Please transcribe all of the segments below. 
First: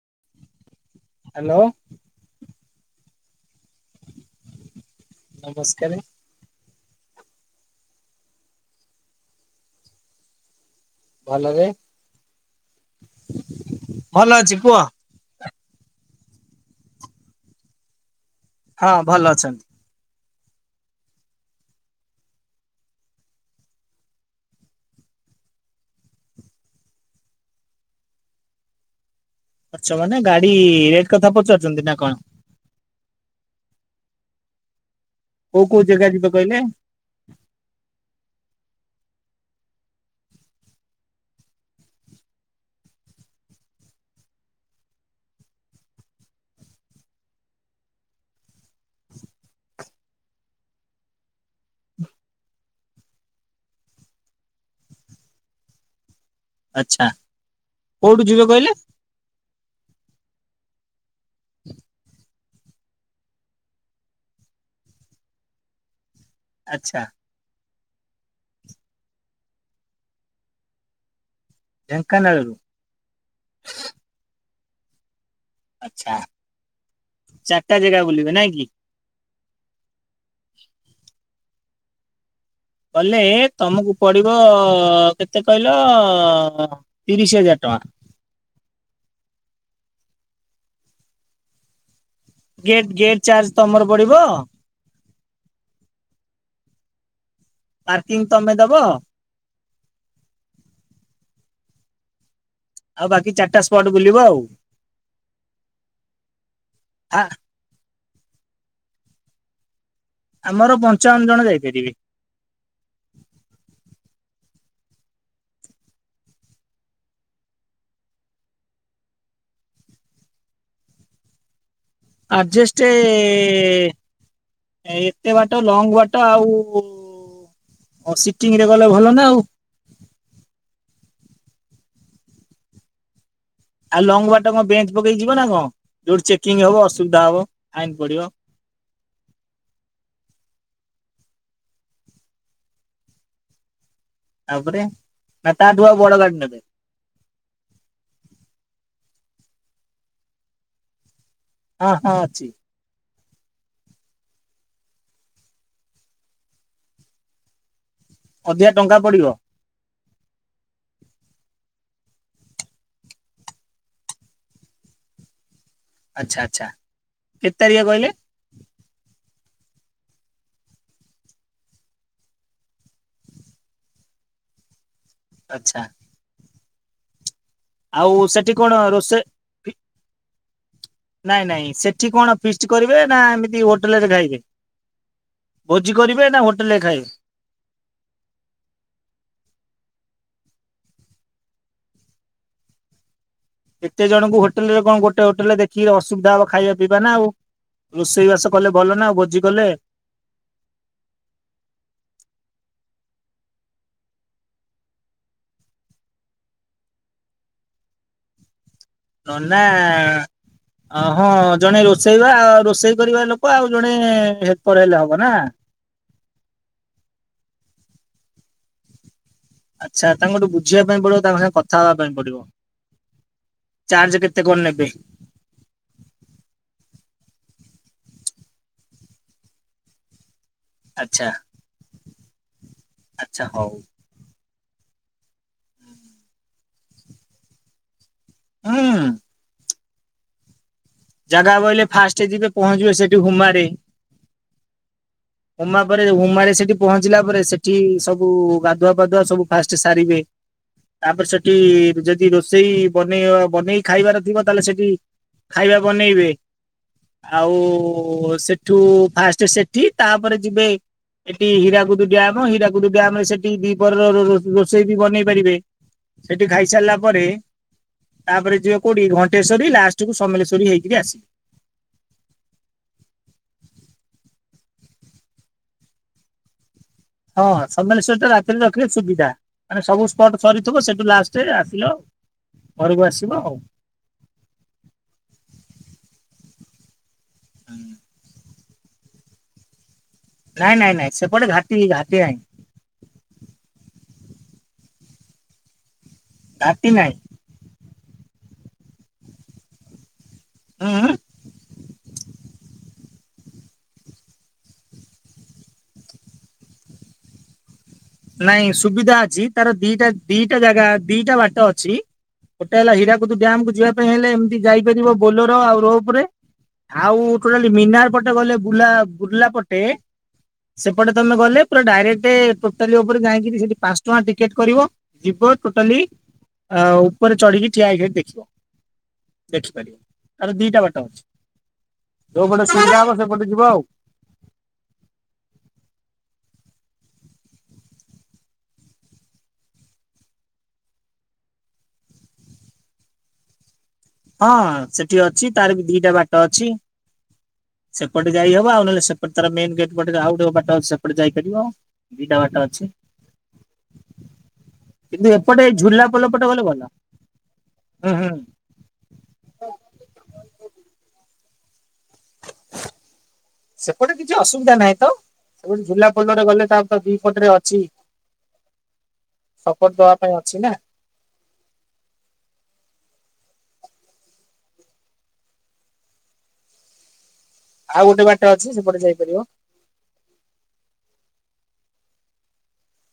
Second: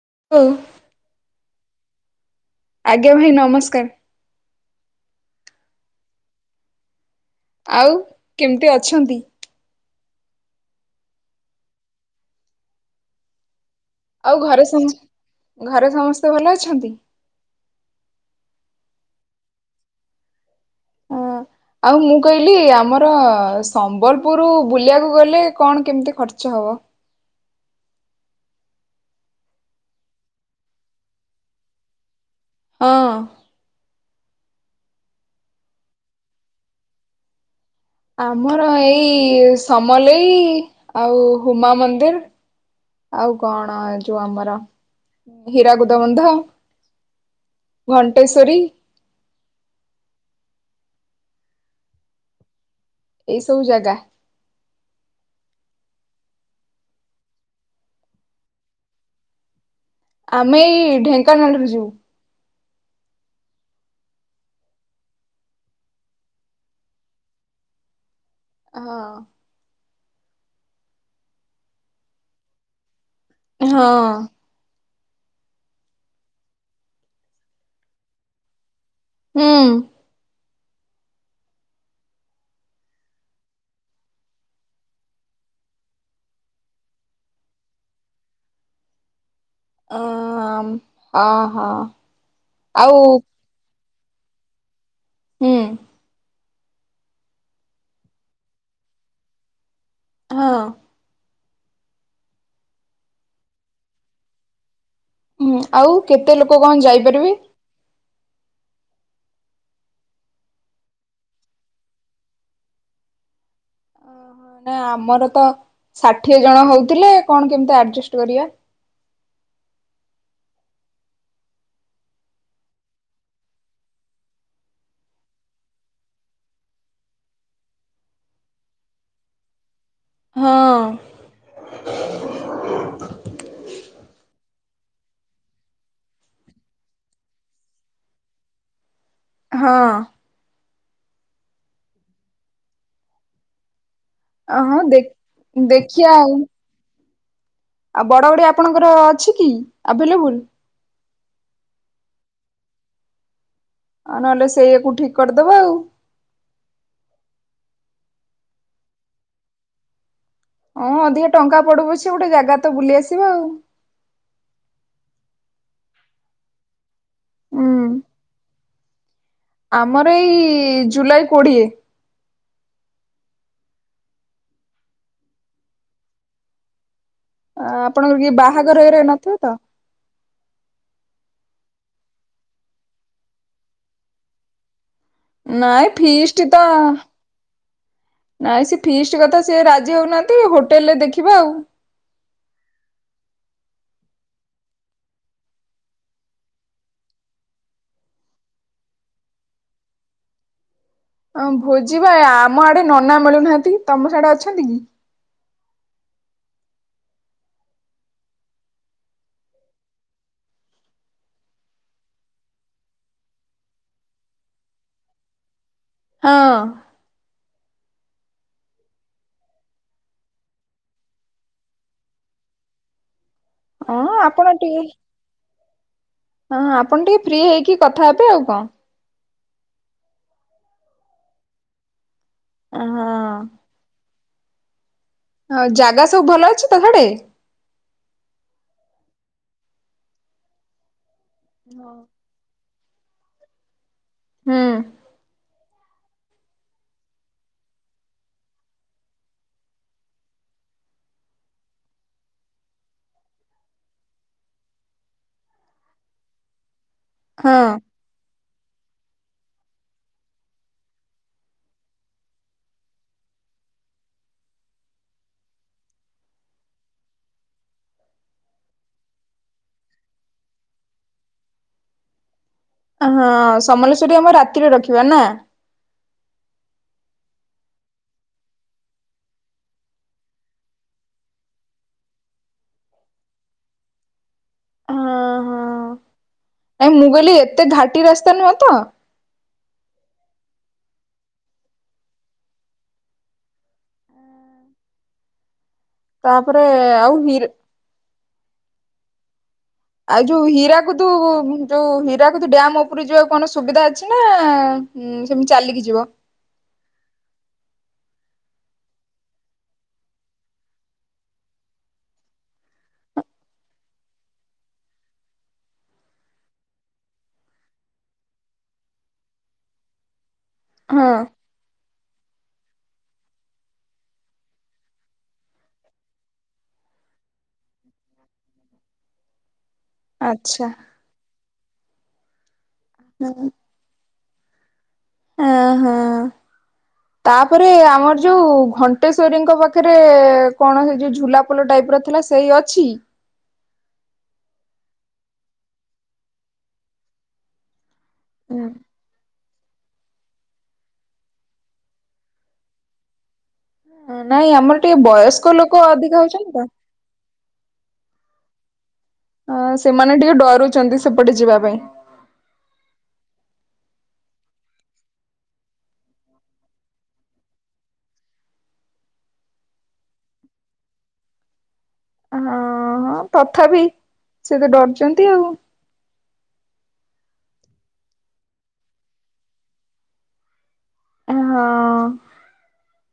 [inaudible] Hello. ଆଜ୍ଞା, ଭାଇ ନମସ୍କାର। ନମସ୍କାରେ। ଆଉ କେମିତି ଅଛନ୍ତି? ଭଲରେ ଭଲ ଆଉ ଅଛି ଘରେ କୁହ ସମସ୍ ଘରେ ସମସ୍ତେ ଭଲ ଅଛନ୍ତି? ହଁ ଭଲ ଅଛନ୍ତି। ହଁ। ଆଉ ମୁଁ କହିଲି ଆମର ସମ୍ବଲପୁରୁ ବୁଲିବାକୁ ଗଲେ କଣ କେମିତି ଖର୍ଚ୍ଚ ହବ? [inaudible] ଖର୍ଚ୍ଚ ମାନେ ଗାଡି ରେଟ୍ କଥା ପଚାରୁଚନ୍ତି ନା କଣ? ହଁ। କୋଉ କୋଉ ଜେଗା ଯିବ କହିଲେ? ଆମର ଏଇ ସମଲେଇ ଆଉ ହୁମା ମନ୍ଦିର୍। ଆଉ କଣ ଯୋଉ ଆମର ହୀରାକୁୁଦ ବନ୍ଧ। ଘଣ୍ଟେଶ୍ୱରୀ। [inaudible] ଏଇସବୁ ଜାଗା। ଆଚ୍ଛା। କୋଉଠୁ ଯିବେ କହିଲେ? ଆମେ ଏଇ ଢେଙ୍କାନାଳରୁ ଯିବୁ। ଆଚ୍ଛା। ହଁ। ଢେଙ୍କାନାଳରୁ ହଁ। ଆଚ୍ଛା। ଚାରିଟା ଜେଗା ବୁଲିବେ ନାଇଁ କି? ହୁଁ। ଗଲେ ତମକୁ ପଡିବ କେତେ କହିଲ, ତିରିଶ ହଜାର ଟଙ୍କା। [inaudible] ଅ ହଁ ହଁ।। ଗେଟ୍ ଆଉ ଗେଟ୍ ଚାର୍ଜ ତମର ପଡିବ? ହୁଁ। ପାର୍କିଂ ତମେ ଦ ହଁ। ଆଉ ବାକି ଚାରିଟା ସ୍ପଟ୍ ବୁଲିବ ଆଉ। ହୁଁ, ଆଉ କେତେ ଲୋକ କଣ ଆ ଯାଇପାରିବେ? ଆମର ପଞ୍ଚାବନ୍ ଜଣ ଯାଇପାରିବେ। ଓ ହୋ, ନାଇ ଆମର ତ ଷାଠିଏ ଜଣ ହଉଥିଲେ କଣ କେମିତି ଆଡଜଷ୍ଟ କରିବା? [inaudible] ଆଡ଼ଜେଷ୍ଟ୍ ଏ ଏତେ ବାଟ ଲଙ୍ଗ୍ ବାଟ ଆଉ ସିଟିଂ ରେ ଗଲେ ଭଲ ନା ଆଉ। ହଁ। ଆଉ ଲଙ୍ଗ ବାଟ କଣ ବେଞ୍ଚ୍ ପକେଇ ଯିବ ନା କଣ, ଯୋଉଠି ଚେକିଂ ହବ ଅସୁବିଧା ହବ ଫାଇନ୍ ପଡିବ। [inaudible] ହଁ‌। ତାପରେ ହଁ ନା ଦେଖ୍ ତାଠୁ ବଡ ଦେଖିଆ ଆଉ। ଗାଡି ନେବେ ଆଉ ବଡ଼ ଗାଡ଼ି ଆପଣଙ୍କର ଅଛି କି ଆଭେଲେବୁଲ୍? ହଁ ହଁ ଅଛି। ଆଉ ନହେଲେ ସେୟାକୁ ଠିକ କରିଦବା ଆଉ। ଅଧିକା ଟଙ୍କା ପଡିବ। ହଁ ଅଧିକା ଟଙ୍କା ପଡୁ ପଛି ଗୋଟେ ଜାଗା ତ ବୁଲି ଆସିବା ଆଉ। ଆଚଛା ଆଚ୍ଛା କେତେ ହୁଁ। ତାରିଖ କହିଲେ। ଆମର ଏଇ ଜୁଲାଇ କୋଡିଏ। ଆଚଛା। ଆଉ ଆପଣଙ୍କର କି ସେଠି କଣ ବାହାଘର ହେରା ନଥିବ ତ? ରୋଷେଇ ନାଇଁ ନାଇଁ ସେଠି କଣ ଫିଷ୍ଟ କରିବେ ନା ଏମିତି ହୋଟେଲରେ ଖାଇବେ? ନାଇଁ ଭୋଜି କରିବେ ନା ଫିସ୍ଟି ତ ହୋଟେଲରେ ଖାଇବେ ନାଇଁ ସେ ଫିଷ୍ଟ କଥା ସେ ରାଜି ହଉନାହାନ୍ତି। ହୋଟେଲ ରେ ଦେଖିବା ଆଉ। କେତେ ଜଣଙ୍କୁ ହୋଟେଲ ରେ କଣ ଗୋଟେ ହୋଟେଲରେ ଦେଖି ଅସୁବିଧା ହବ ଖାଇବା ପିଇବା ନା ଆଉ। ରୋଷେଇ ବାସ କଲେ ଭଲ ନା ଭୋଜି କଲେ। ହଁ ଭୋଜି ବା ଆମ ଆଡେ ନନା ମିଳୁନାହାନ୍ତି ତମ ସାଡେ ଅଛନ୍ତି କି? [inaudible] ନନା ଅ ହଁ ଜଣେ ରୋଷେଇବା ରୋଷେଇ କରିବା ଲୋକ ଆଉ ଜଣେ ହେଲପର ହେଲେ ହବ ନା। ହଁ। ଆଚ୍ଛା ତାଙ୍କଠୁ ବୁଝିବା ପାଇଁ ପଡିବ ତାଙ୍କ ସାଙ୍ଗେ କଥା ହବା ପାଇଁ ପଡିବ। ହଁ ଚାର୍ଜ କେତେ ଆପଣ କଣ ଟିକେ ନେବେ ହଁ ଆପଣ ଟିକେ ଫ୍ରି ହେଇକି କଥା ହେବେ ଆଉ କଣ? ଆଚ୍ଛା। ଅ ହ। ଆଚ୍ଛା ହଉ ହଁ ଜାଗା ସବୁ ଭଲ ଅଛି ତ ସାଡେ ହୁଁ। ଜାଗା ବହିଲେ ଫାଷ୍ଟ ଯିବେ ପହଞ୍ଚିବେ ସେଠି ହୁମାରେ। ହୁଁ। ହୋମା ପରେ ହୋମାରେ ସେଠି ପହଞ୍ଚିଲା ପରେ ସେଠି ସବୁ ଗାଧୁଆ ପାଧୁଆ ସବୁ ଫାଷ୍ଟ ସାରିବେ। ତାପରେ ସେଠି ଯଦି ରୋଷେଇ ବନେଇବ ବନେଇ ଖାଇବାର ଥିବ ତାହେଲେ ସେଠି ଖାଇବା ବନେଇବେ ଆଉ ହଁ ସେଠ ସେଠୁ ଫାଷ୍ଟ ସେଠି ତାପରେ ଯିବେ ଏଠି ହୀରାକୁଦୁ ଡ୍ୟାମ ହୀରାକୁଦୁ ଡ୍ୟାମ ରେ ସେଠି ଦିପହର ର ରୋଷେଇ ବି ବନେଇ ପାରିବେ। ସେଠି ଖାଇସାରିଲା ପରେ ତାପରେ ଯିବ କୋଉଠି ଘଣ୍ଟେଶ୍ଵରୀ ଲାଷ୍ଟ କୁ ସମଲେଶ୍ୱ ଚୋରି ହେଇକରି ଆସିବି। ହଁ ସମଲେଶ୍ଵରୀ ଆମ ରାତିରେ ରଖିବା ନା। ହଁ ସମ୍ଲେଶ୍ୱରିଟା ରାତିରେ ରଖିଲେ ସୁବିଧା, ମାନେ ସବୁ ସ୍ପଟ ସରିଥିବ ସେଠୁ ଲାଷ୍ଟରେ ଆସିଲ। ଘରକୁ ଆସିବ ଆଉ। ହଁ ହଁ ଆ ମୁଗଲି ଏତେ ଘାଟି ରସ୍ତା ନୁହ ତ? ନାଇଁ ନାଇଁ ନାଇଁ ସେପଟେ ଘାଟି ଘାଟି ନାହିଁ। ତାପରେ ଘାଟି ନାହିଁ। ଆଉ ହିର୍ ଆଉ ଯୋଉ ହୀରାକୁଦୁ ଉଁ ଯୋଉ ହୀରାକୁଦ ଡାମ ଉପ ପୁରୀ ଯିବାକୁ କଣ ସୁବିଧା ଅଛି ନା ସେମିତି ଚାଲିକି ଯିବ। ନାଇଁ ସୁବିଧା ଅଛି ତାର ଦିଟା ଦିଟା ଜାଗା ଦିଟା ବାଟ ଅଛି। ଗୋଟେ ହେଲା ହୀରାକୁଦ ଡ୍ୟାମ କୁ ଯିବା ପାଇଁ ହେଲେ ଏମିତି ଯାଇପାରିବ। ଆଉ ଟୋଟାଲି ମିନାର ପଟେ ଗଲେ ବୁଲା ବୁର୍ଲା ପଟେ ହଁ ସେପଟେ ତମେ ଗଲେ ପୁରା ଡାଇରେକ୍ଟ ଟୋଟାଲି ଉପରେ ଯାଇକି ସେଠି ପାଞ୍ଚ ଟଙ୍କା ଟିକେଟ କରିବ ଯିବ ଟୋଟାଲି ଅ ଉପରେ ଚଢିକି ଠିଆ ହେଇକି ଦେଖିବ ଦେଖ। ତ ଆଚ୍ଛା ଦିଟା ବାଟ ଅଛି ଯୋଉ ପଟେ ସୁଇଧା ହବ ସେପଟେ ଯିବ ଆଉ ହଁ ହଁ। ତାପରେ ଆମର ଯୋଉ ଘଣ୍ଟେଶ୍ଵରୀଙ୍କ ପାଖରେ କଣ ମ ଯୋଉ ଝୁଲାପୋଲ ଟା ଥିଲା ସେଇ ଅଛି। ହଁ ସେଠି ଅଛି ତାର ବି ଦିଟା ବାଟ ଅଛି। ସେପଟେ ଯାଇ ହବ ଆଉ ନହେଲେ ସେପଟେ ତାର ମେନ୍ ଗେଟ ପଟେ ଆଉ ଗୋଟେ ବାଟ ଅଛି ସେପଟେ ଯାଇପାରିବ ଦିଟା ବାଟ ଅଛି। ନାଇଁ ଆମର ଟିକେ କିନ୍ତୁ ବୟସ୍କ ଏପଟେ ଏଇ ଲୋକ ଝୁଲା ଅଧିକା ପୋଲ ହଉଛନ୍ତି ପଟେ ତ ଗଲେ ଭଲ। ହୁଁ ହୁଁ। ହଁ ସେମାନେ ଟିକେ ଡରୁଛନ୍ତି ସେପଟେ ଯିବା ପାଇଁ। ସେପଟେ କିଛି ଅସୁବିଧା ନାହିଁ ତ ସେଠୁ ଝୁଲାପୋଲରେ ଗଲେ ତ ତାର ଦି ପଟରେ ଅଛି ସପୋର୍ଟ ଦବା ପାଇଁ ଅଛି ନା। ହଁ। ହଁ ତଥାପି ସେ ତ ଡରୁଛନ୍ତି ଆଉ। ଆଉ ଗୋଟେ ବାଟ ଅଛି ସେପଟେ ଯାଇପାରିବ ହଁ।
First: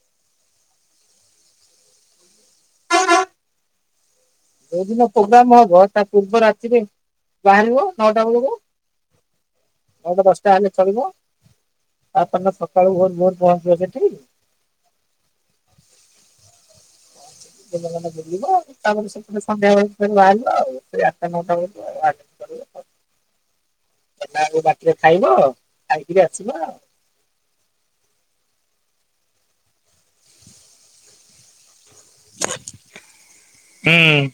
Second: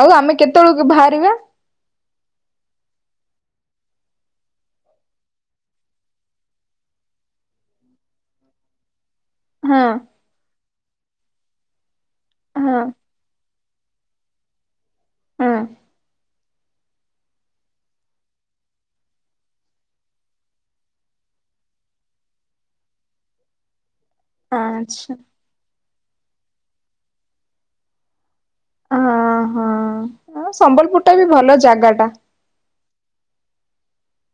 ଆଉ ଆମେ କେତେବେଳକୁ ବାହାରିବା? ଯୋଉ ଦିନ ପ୍ରୋଗ୍ରାମ ହବ ତା ପୂର୍ବ ରାତିରେ ବାହାରିବ ନଅଟା ବେଳକୁ ହଁ ତା ପରେ ଦଶଟା ହେଲେ ଚାଲିବା ତାପରେ ହଁ ସକାଳୁ ଭୋରୁ ଭୋରୁ ପହଞ୍ଚିବା। [unintelligible] ହଁ। ଦିନ ମାନ ବୁଲିବା ତାପରେ ସନ୍ଧ୍ୟାବେଳେ ବାହାରିବା ଆଉ ସେଇ ଆଠଟା ନଅଟା ବେଳକୁ ଆଉ। ବାଟରେ ଆଚ୍ଛା ଖାଇବା ଆଉ ଖାଇକିରି ଆସିବ ଆଉ। ହଁ ହଁ ସମ୍ବଲପୁର ଟା ବି ଭଲ ଜାଗା ଟା! ହୁଁ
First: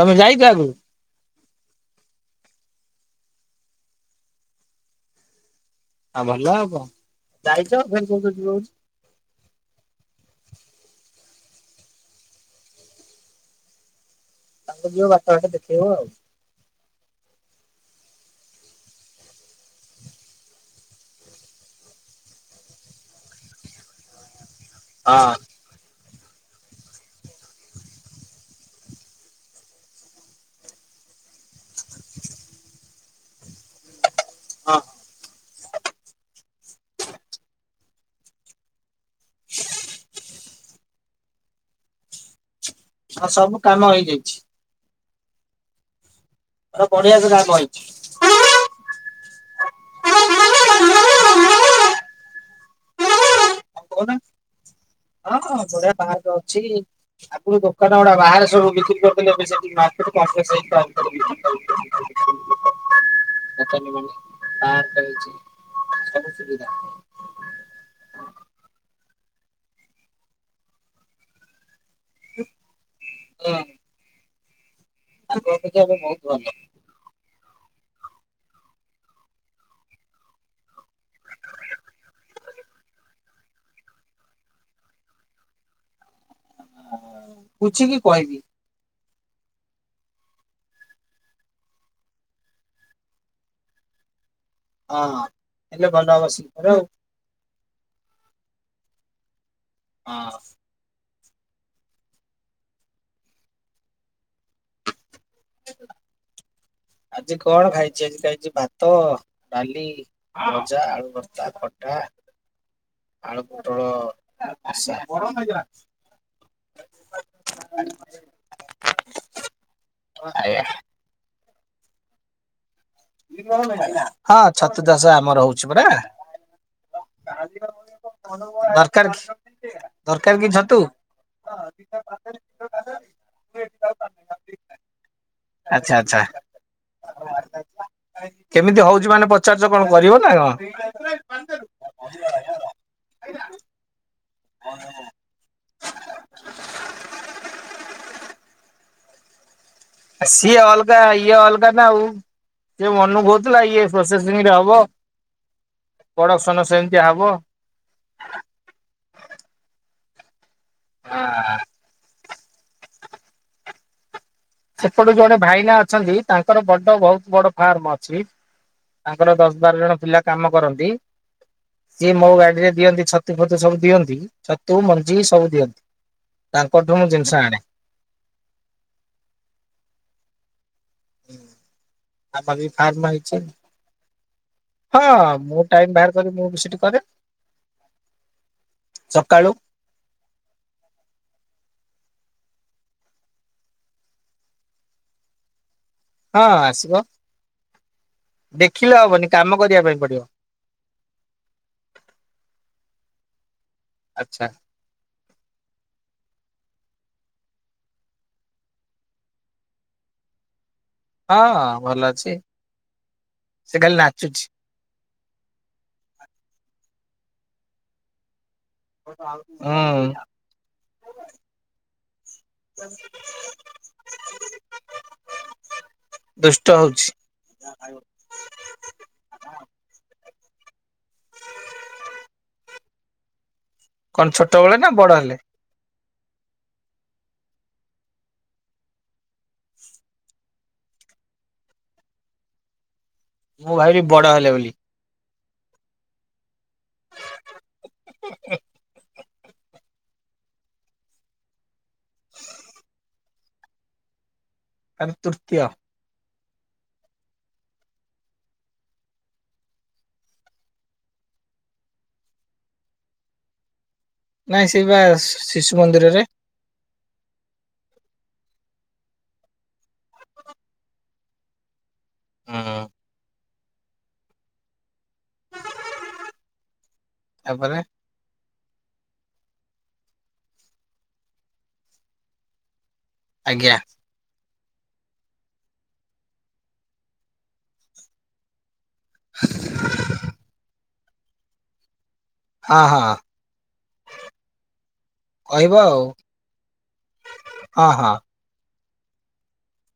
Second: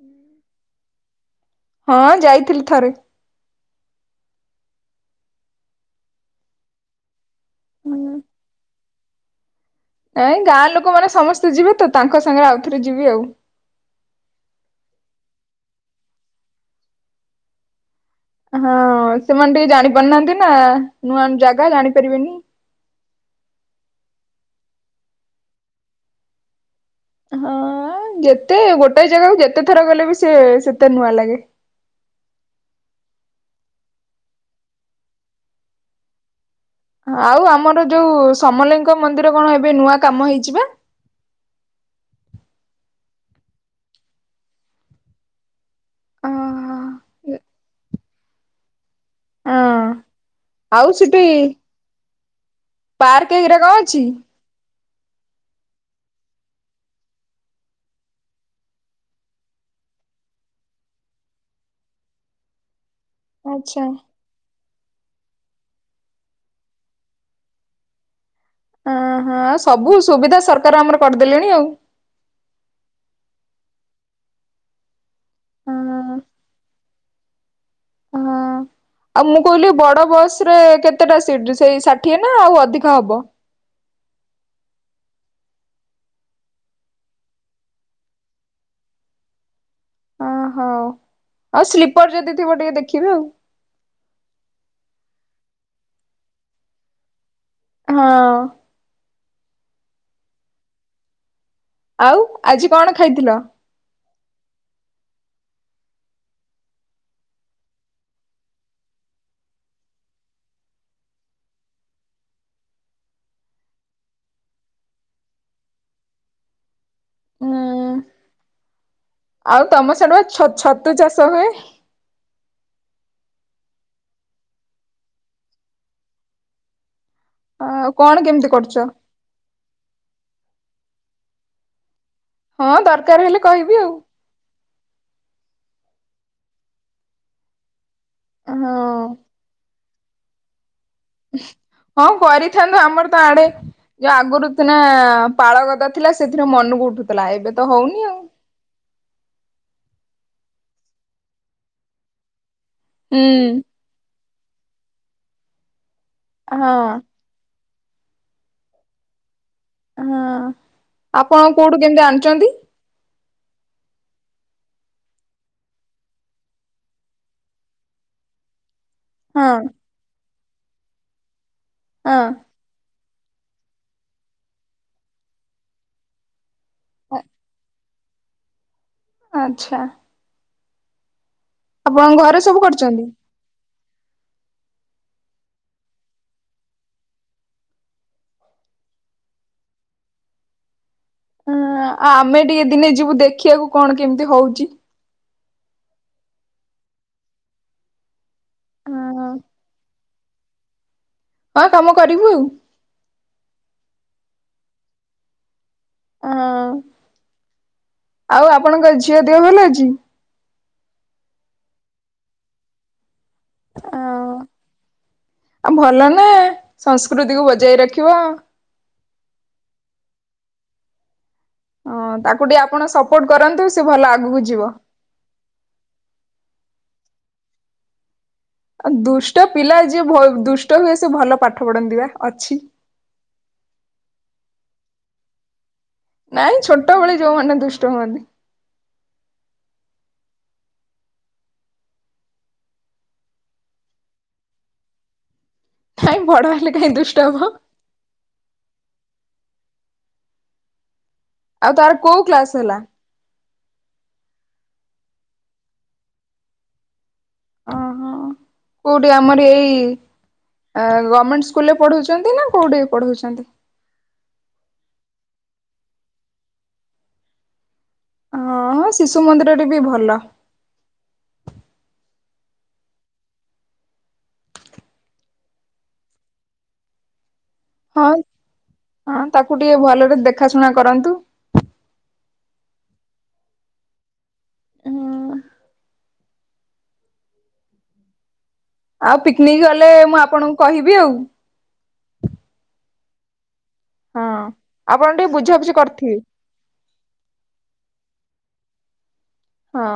ତମେ ଯାଇଛ ଆଗରୁ? ହଁ ଯାଇଥିଲି ଥରେ। ହଁ ଭଲ ଆଉ କଣ ଯାଇଛ ହୁଁ ଫେରେ କହୁଛ ଯିବ ବୋଲି। ନାଇଁ ଗାଁ ଲୋକ ମାନେ ସମସ୍ତେ ଯିବେ ତ ତାଙ୍କ ସାଙ୍ଗରେ ଆଉ ଥରେ ଯିବି ଆଉ। ତାଙ୍କୁ ଯିବ ବାଟ ଘାଟ ଦେଖେଇବ ଆଉ। ହଁ ସେମାନେ ଟିକେ ଜାଣି ପାରୁନାହାନ୍ତି ନା ନୂଆ ଜାଗା ଜାଣିପାରିବେନି। ହଁ। ହଁ ଯେତେ ଗୋଟେ ଜାଗାକୁ ଯେତେ ଥର ଗଲେ ବି ସେ ସେତେ ନୂଆ ଲାଗେ [inaudible] ହଁ। ଆଉ ଆମର ଯୋଉ ସମଲେଇଙ୍କ ମନ୍ଦିର କଣ ଏବେ ନୂଆ କାମ ହେଇପା? ହଁ ସବୁ କାମ ହେଇଯାଇଛି। ହଁ। ମୋର ବଢିଆ କାମ ପାଇଛି। ହଁ ଆଉ ସେଠି ପାର୍କ ଗୁ୍ରା କଣ ଆଉ ଅଛି? କହୁନା [inaudible] ହଁ ବଢିଆ ପାର୍କ ଅଛି ଆଗରୁ ଦୋକାନ ଗୁଡା ବାହାରେ ସବୁ ବିକ୍ରି କରିଦଲେ ଏବେ ସେଥି [unintelligible] ଆଚ୍ଛା। ଅଛି ସବୁ ସୁବିଧା। ହଁ ହଁ ସବୁ ସୁବିଧା ସରକାର ଆମର କରିଦେଲେଣି ଆଉ। ହଁ। ଆଗ ଅପେକ୍ଷା ଏବେ ହଁ ବହୁତ ଭଲ। ହଁ। [inaudible] ଆଉ ମୁଁ କହିଲି ବଡ ବସ ରେ କେତେଟା ସିଟ ସେଇ ଷାଠିଏ ନା ଆଉ ଅଧିକ ହବ? [unintelligible] [unintelligible] ପୁ୍ଚ୍ଚ୍ଛି କି କଇବି। ଓହୋ ଆଉ ସ୍ଲିପର୍ ଯଦି ଥିବ ଟିକେ ଦେଖିବେ ଆଉ। ଆଁ ଇଲେ ବଲ ଅବ ଶୀଘ୍ର ଆଉ। ହଁ। ଆଁ। ଆଉ ଆଜି କଣ ଖାଇଥିଲ? [inaudible] ଆଜି କଣ ଖାଇଛି? ଆଜି ଖାଇଛି ଭାତ, ଡାଲି, ଭଜା, ଆଳୁ ଭର୍ତା, ଖଟା। ଆଳୁ ପୋଟଳ କସା ହୁଁ [unintelligible] [unintelligible] ଆଉ ତମ ସାଡ଼ୁଆ ଛ ଛତୁ ଚାଷ ହୁଏ? [inaudible] ହଁ ଛତୁ ଚାଷ ଆମର ହଉଛି ପରା। ଆଉ କଣ କେମିତି କରୁଛ? ଦର୍କାର୍ କି, ଦର୍କାର୍ କି ଛ ତୁ ହଁ ଦର୍କାର୍ ହେଲେ କହିବି ଆଉ ଆଛା ଆଛା [inaudible] ହଁ କେମିତି ହଉଛି ମାନେ ପଚାରୁଛ କଣ କରିବ ନା କଣ୍? ଉଁ, ହଁ, କରିଥାନ୍ତୁ, ଆମର୍ ତ ଆଡ଼େ ଯୋ ଆଗରୁ ଥିନା, ପାଳଗଦା ଥିଲା, ସେଥିରୁ ମନକୁ ଉଠୁଥିଲା, ଏବେ ତ ହଉନି ଆଉ ନାଇଁ ସିଏ ଅଲ୍ଗା, ଇଏ ଅଲ୍ଗା ନା, ଆଉ ଇଏ ମନ ହୁଁ। ବହୁଥିଲା ଇଏ ପ୍ରୋସେସ୍ [unintelligible] ହବ ପ୍ରଡକ୍ସନ ହଁ ସେମତିଆ ହବ। ହଁ, ଆପଣ କୋଉଠୁ କେମିତି ଆଣୁଛନ୍ତି? ସେପଡ଼ୁ ଜଣେ ଭାଇନା ଅଛନ୍ତି, ତାଙ୍କର ବଡ଼ ବହୁତ୍ ବଡ଼ ଫାର୍ମ ଅଛି। ତାଙ୍କର ହଁ ଦଶ ବାର ଜଣ ପିଲା କାମ କରନ୍ତି, ସିଏ ହଁ ମୋ ଗାଡିରେ ଦିଅନ୍ତି ଛତ ତୁ ଫତୁ ସବୁ ଦିଅନ୍ତି, ଛତୁ ମଞ୍ଜି ସବୁ ଦିଅନ୍ତି, ତାଙ୍କଠୁ ମୁଁ ଜିନିଷ ଆଣେ। ଆଛା। ଆପଣଙ୍କ ଘରେ ସବୁ କରୁଛନ୍ତି? ହାଁ, ମୁଁ ଟାଇମ୍ ବାହାର୍ କରି, ମୁଁ ବି ସେଠି କରେ। ସକାଳୁ। ହୁଁ, ଆ ଆମେ ଟିଏ ଦିନେ ଯିବୁ ଦେଖିଆକୁ କଣ କେମ୍ତିଆ ହଉଚି? ହଁ ଆସିବ, ଦେଖିଲେ ହଁ ହବନି, କାମ କରିବା ପାଇଁ ପଡ଼ିବ। ଆ କାମ କରିବୁ ଆଉ। ଆଛା। ଆଁ, ଆଉ ଆପଣଙ୍କ ଝିଅ ଦେହ ଭଲ ଅଛି? ହଁ, ଭଲ ଅଛି। ସେ ଖାଲି ଆଉ ନାଚୁଛି ଆ ଭଲ ନା ସଂସ୍ କୃତିକୁ ବଜାଇ ରଖିବ। [unintelligible] ହୁଁ ଅଁ ତାକୁ ଟିଏ ଆପଣ ସପୋର୍ଟ କରନ୍ତୁ, ସେ ଭଲ ଆଗକୁ ଯିବ। [inaudible] ଦୁଷ୍ଟ ହଉଚି [inaudible] ଆ ଦୁଷ୍ଟ ପିଲା ଯିଏ ଭ ଦୁଷ୍ଟ ହୁଏ ସେ ଭଲ ପାଠ ପଢ଼ନ୍ତି ବା ଅଛି। କନ୍ ଛୋଟବେଳେ ନା ବଡ଼ ହେଲେ? ନାଇଁ ଛୋଟ ବେଳେ ଯୋଉମାନେ ଦୁଷ୍ଟ ହୁଅନ୍ତିି। ମୁଁ ଭାବିଲି ବଡ଼ ହେଲେ ବୋଲି। କାଇଁ ବଡ଼ ହେଲେ କାଇଁ ଦୁଷ୍ଟ ହବ। ଆଉ ତାର କୋଉ କ୍ଲାସ୍ ହେଲା? ତାର ତୁର୍ତିଅ। ଅହ, କୋଉଟି ଆମରି ଏଇ ଏ ଗମ୍ମେଣ୍ଟ ସ୍କୁଲରେ ପଢ଼ଉଛନ୍ତି ନା? କୋଉଠି ଏ ପଢ଼ଉଛନ୍ତି? ନାଇଁ ସେଇବା ଶି ଶିଶୁ ମନ୍ଦିରରେ ହଁ ଶିଶୁ ମନ୍ଦିରଟି ବି ଭଲ ହଁ ତାପରେ ହଁ ହଁ ତାକୁ ଟିକେ ଭଲରେ ଦେଖା ଶୁଣା କରନ୍ତୁ। ଆଜ୍ଞା। ହୁଁ। ଆଉ ପିକନିକ ଗଲେ ମୁଁ ଆପଣଙ୍କୁ କହିବି ଆଉ। ହଁ ହଁ। ହଁ ଆପଣ ଟିକେ କହିବ ବୁଝାବୁଝି ଆଉ, କରିଥିବେ ହଁ ହଁ। ହଁ।